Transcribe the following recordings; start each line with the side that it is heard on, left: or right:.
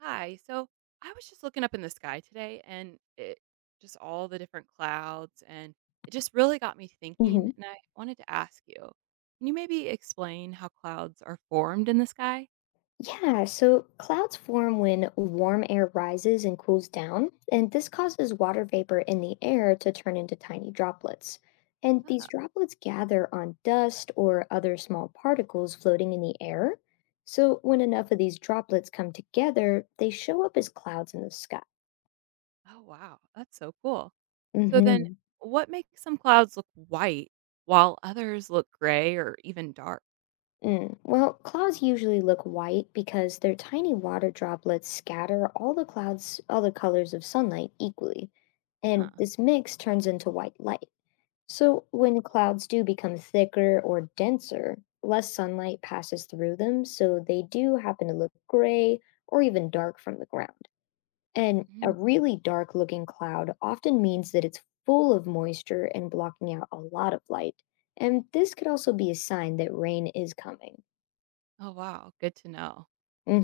right: Hi. So I was just looking up in the sky today and it just all the different clouds and it just really got me thinking
left: hmm
right: and I wanted to ask you, can you maybe explain how clouds are formed in the sky?
left: Yeah, so clouds form when warm air rises and cools down, and this causes water vapor in the air to turn into tiny droplets. And
right: Oh,
left: these droplets gather on dust or other small particles floating in the air. So when enough of these droplets come together, they show up as clouds in the sky.
right: oh wow. That's so cool. So then
left: hmm
right: what makes some clouds look white while others look gray or even dark?
left: Mm. Well, clouds usually look white because their tiny water droplets scatter all the colors of sunlight equally, and
right: Huh.
left: this mix turns into white light. So
right: Cool.
left: when clouds do become thicker or denser, less sunlight passes through them, so they do happen to look gray or even dark from the ground. And a
right: Mm.
left: really dark looking cloud often means that it's full of moisture and blocking out a lot of light. And this could also be a sign that rain is coming.
right: Oh wow, good to know.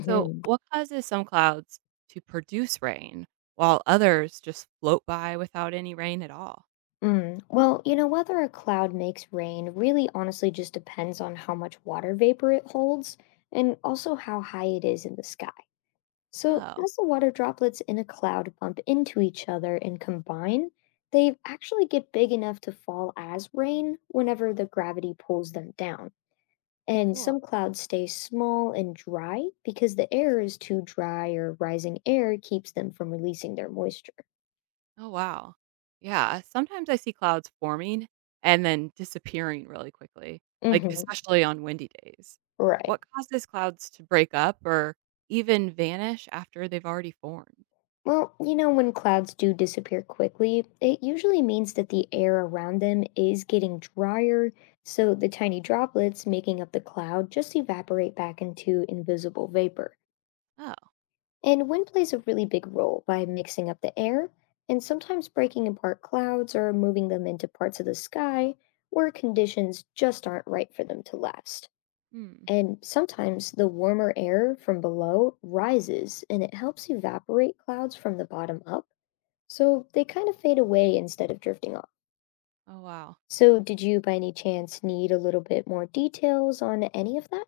right: So, what causes some clouds to produce rain while others just float by without any rain at all?
left: Mm. Well, you know, whether a cloud makes rain really honestly just depends on how much water vapor it holds and also how high it is in the sky. So,
right: Oh,
left: as the water droplets in a cloud bump into each other and combine, they actually get big enough to fall as rain whenever the gravity pulls them down. And
right: cool.
left: some clouds stay small and dry because the air is too dry or rising air keeps them from releasing their moisture.
right: Oh, wow. Yeah. Sometimes I see clouds forming and then disappearing really quickly, like
left: Mm-hmm.
right: especially on windy days.
left: Right.
right: What causes clouds to break up or even vanish after they've already formed?
left: Well, you know, when clouds do disappear quickly, it usually means that the air around them is getting drier, so the tiny droplets making up the cloud just evaporate back into invisible vapor.
right: Oh,
left: And wind plays a really big role by mixing up the air and sometimes breaking apart clouds or moving them into parts of the sky where conditions just aren't right for them to last.
right: hmm.
left: And sometimes the warmer air from below rises and it helps evaporate clouds from the bottom up so they kind of fade away instead of drifting off.
right: Oh, wow.
left: So did you by any chance need a little bit more details on any of that?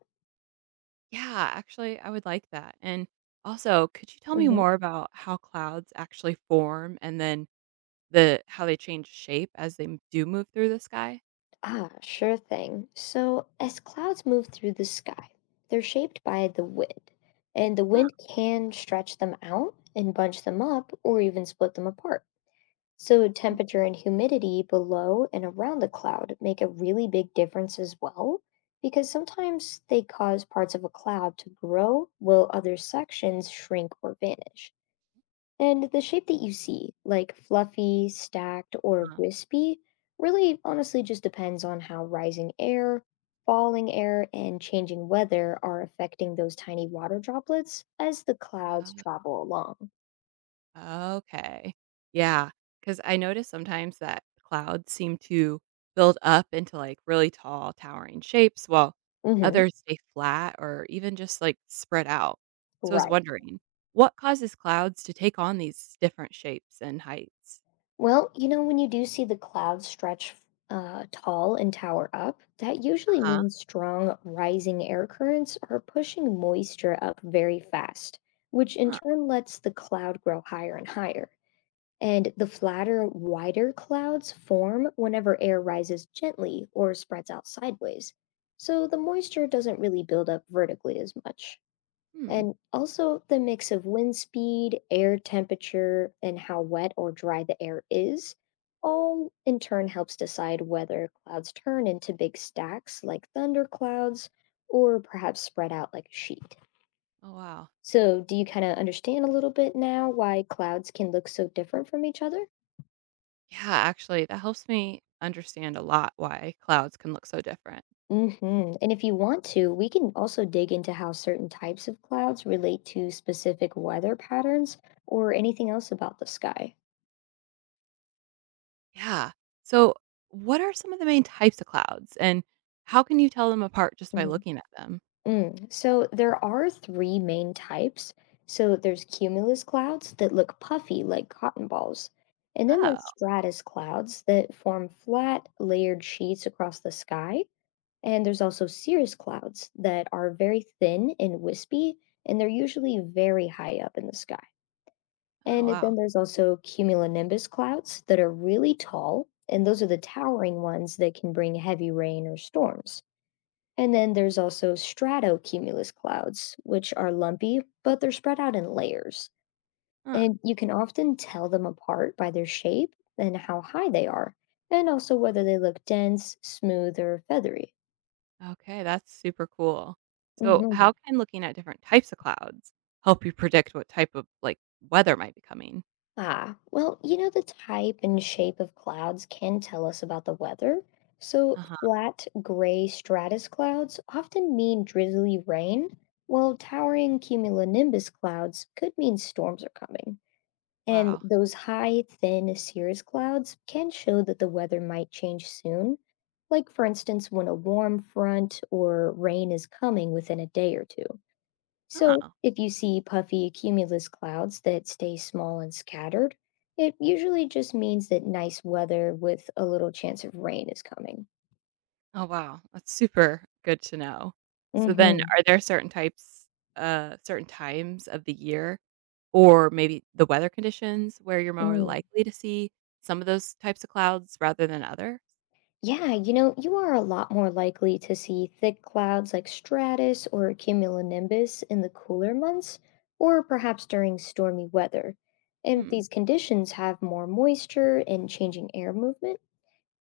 right: Yeah, actually, I would like that. And also, could you tell me
left: hmm
right: more about how clouds actually form and then the how they change shape as they m do move through the sky?
left: Ah, sure thing. So as clouds move through the sky, they're shaped by the wind, and the
right: Huh,
left: wind can stretch them out and bunch them up or even split them apart. So,
right: mm-mm.
left: temperature and humidity below and around the cloud make a really big difference as well, because sometimes they cause parts of a cloud to grow while other sections shrink or vanish. And the shape that you see, like fluffy, stacked, or wispy, really honestly just depends on how rising air, falling air, and changing weather are affecting those tiny water droplets as the clouds
right: Uh,
left: travel along.
right: okay. Yeah, 'cause I notice sometimes that clouds seem to build up into, like, really tall, towering shapes, while
left: Hmm
right: others stay flat or even just, like, spread out. So, I was
left: Right.
right: wondering, what causes clouds to take on these different shapes and heights?
left: Well, you know, when you do see the clouds stretch tall and tower up, that usually
right: Uh-huh,
left: means strong rising air currents are pushing moisture up very fast, which in
right: huh.
left: turn lets the cloud grow higher and higher. And the flatter, wider clouds form whenever air rises gently or spreads out sideways. So the moisture doesn't really build up vertically as much.
right: Hmm.
left: And also the mix of wind speed, air temperature, and how wet or dry the air is, all in turn helps decide whether clouds turn into big stacks like thunderclouds or perhaps spread out like a sheet.
right: Oh, wow.
left: So, do you kind of understand a little bit now why clouds can look so different from each other?
right: Yeah, actually, that helps me understand a lot why clouds can look so different.
left: And if you want to, we can also dig into how certain types of clouds relate to specific weather patterns or anything else about the sky.
right: Yeah. So, what are some of the main types of clouds, and how can you tell them apart just by
left: Mhm.
right: looking at them?
left: Mm. So there are three main types. So there's cumulus clouds that look puffy like cotton balls. And then there's
right: Oh,
left: stratus clouds that form flat, layered sheets across the sky. And there's also cirrus clouds that are very thin and wispy, and they're usually very high up in the sky.
right: oh
left: And
right: wow.
left: then there's also cumulonimbus clouds that are really tall, and those are the towering ones that can bring heavy rain or storms. And then there's also stratocumulus clouds, which are lumpy, but they're spread out in layers.
right: Huh.
left: And you can often tell them apart by their shape and how high they are, and also whether they look dense, smooth, or feathery.
right: Okay, that's super cool. So, how
left: hmm
right: can looking at different types of clouds help you predict what type of like weather might be coming?
left: Ah, well, you know, the type and shape of clouds can tell us about the weather. So,
right: Uh huh.
left: flat, gray stratus clouds often mean drizzly rain, while towering cumulonimbus clouds could mean storms are coming. And
right: Wow.
left: those high, thin cirrus clouds can show that the weather might change soon, like, for instance, when a warm front or rain is coming within a day or two. So,
right: Oh.
left: if you see puffy cumulus clouds that stay small and scattered, it usually just means that nice weather with a little chance of rain is coming.
right: Oh wow. That's super good to know. So then,
left: Mm-hmm.
right: are there certain types, certain times of the year or maybe the weather conditions where you're more
left: mm.
right: likely to see some of those types of clouds rather than other?
left: Yeah, you know, you are a lot more likely to see thick clouds like stratus or cumulonimbus in the cooler months, or perhaps during stormy weather. And
right: Hmm,
left: these conditions have more moisture and changing air movement.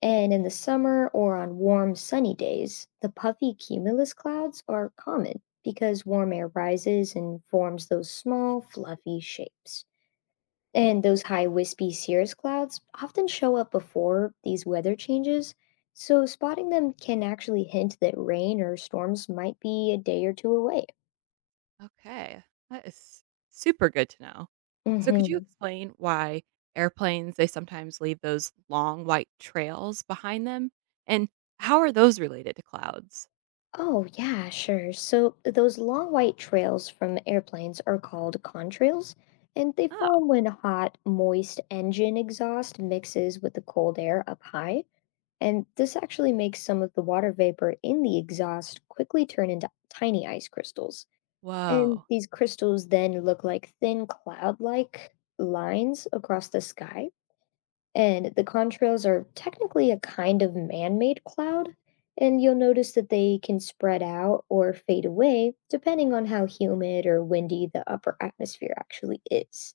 left: And in the summer or on warm, sunny days, the puffy cumulus clouds are common because warm air rises and forms those small, fluffy shapes. And those high, wispy cirrus clouds often show up before these weather changes, so spotting them can actually hint that rain or storms might be a day or two away.
right: okay. That is super good to know. So could you
left: Mm-hmm.
right: explain why airplanes they sometimes leave those long white trails behind them? And how are those related to clouds?
left: Oh, yeah, sure. So those long white trails from airplanes are called contrails, and they
right: Oh,
left: form when hot, moist engine exhaust mixes with the cold air up high. And this actually makes some of the water vapor in the exhaust quickly turn into tiny ice crystals. And
right: whoa.
left: these crystals then look like thin cloud like lines across the sky. And the contrails are technically a kind of man made cloud. And you'll notice that they can spread out or fade away depending on how humid or windy the upper atmosphere actually is.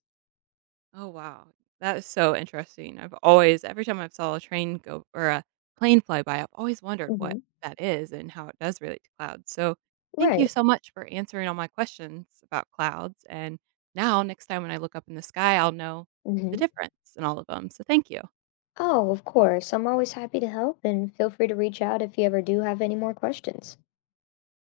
right: Oh wow, that is so interesting. I've always, every time I've saw a train go or a plane fly by, I've always wondered what
left: Hmm
right: that is and how it does relate to clouds. So thank you
left: Right.
right: so much for answering all my questions about clouds. And now next time when I look up in the sky, I'll know the
left: hmm
right: difference in all of them. So thank you.
left: Oh, of course. I'm always happy to help, and feel free to reach out if you ever do have any more questions.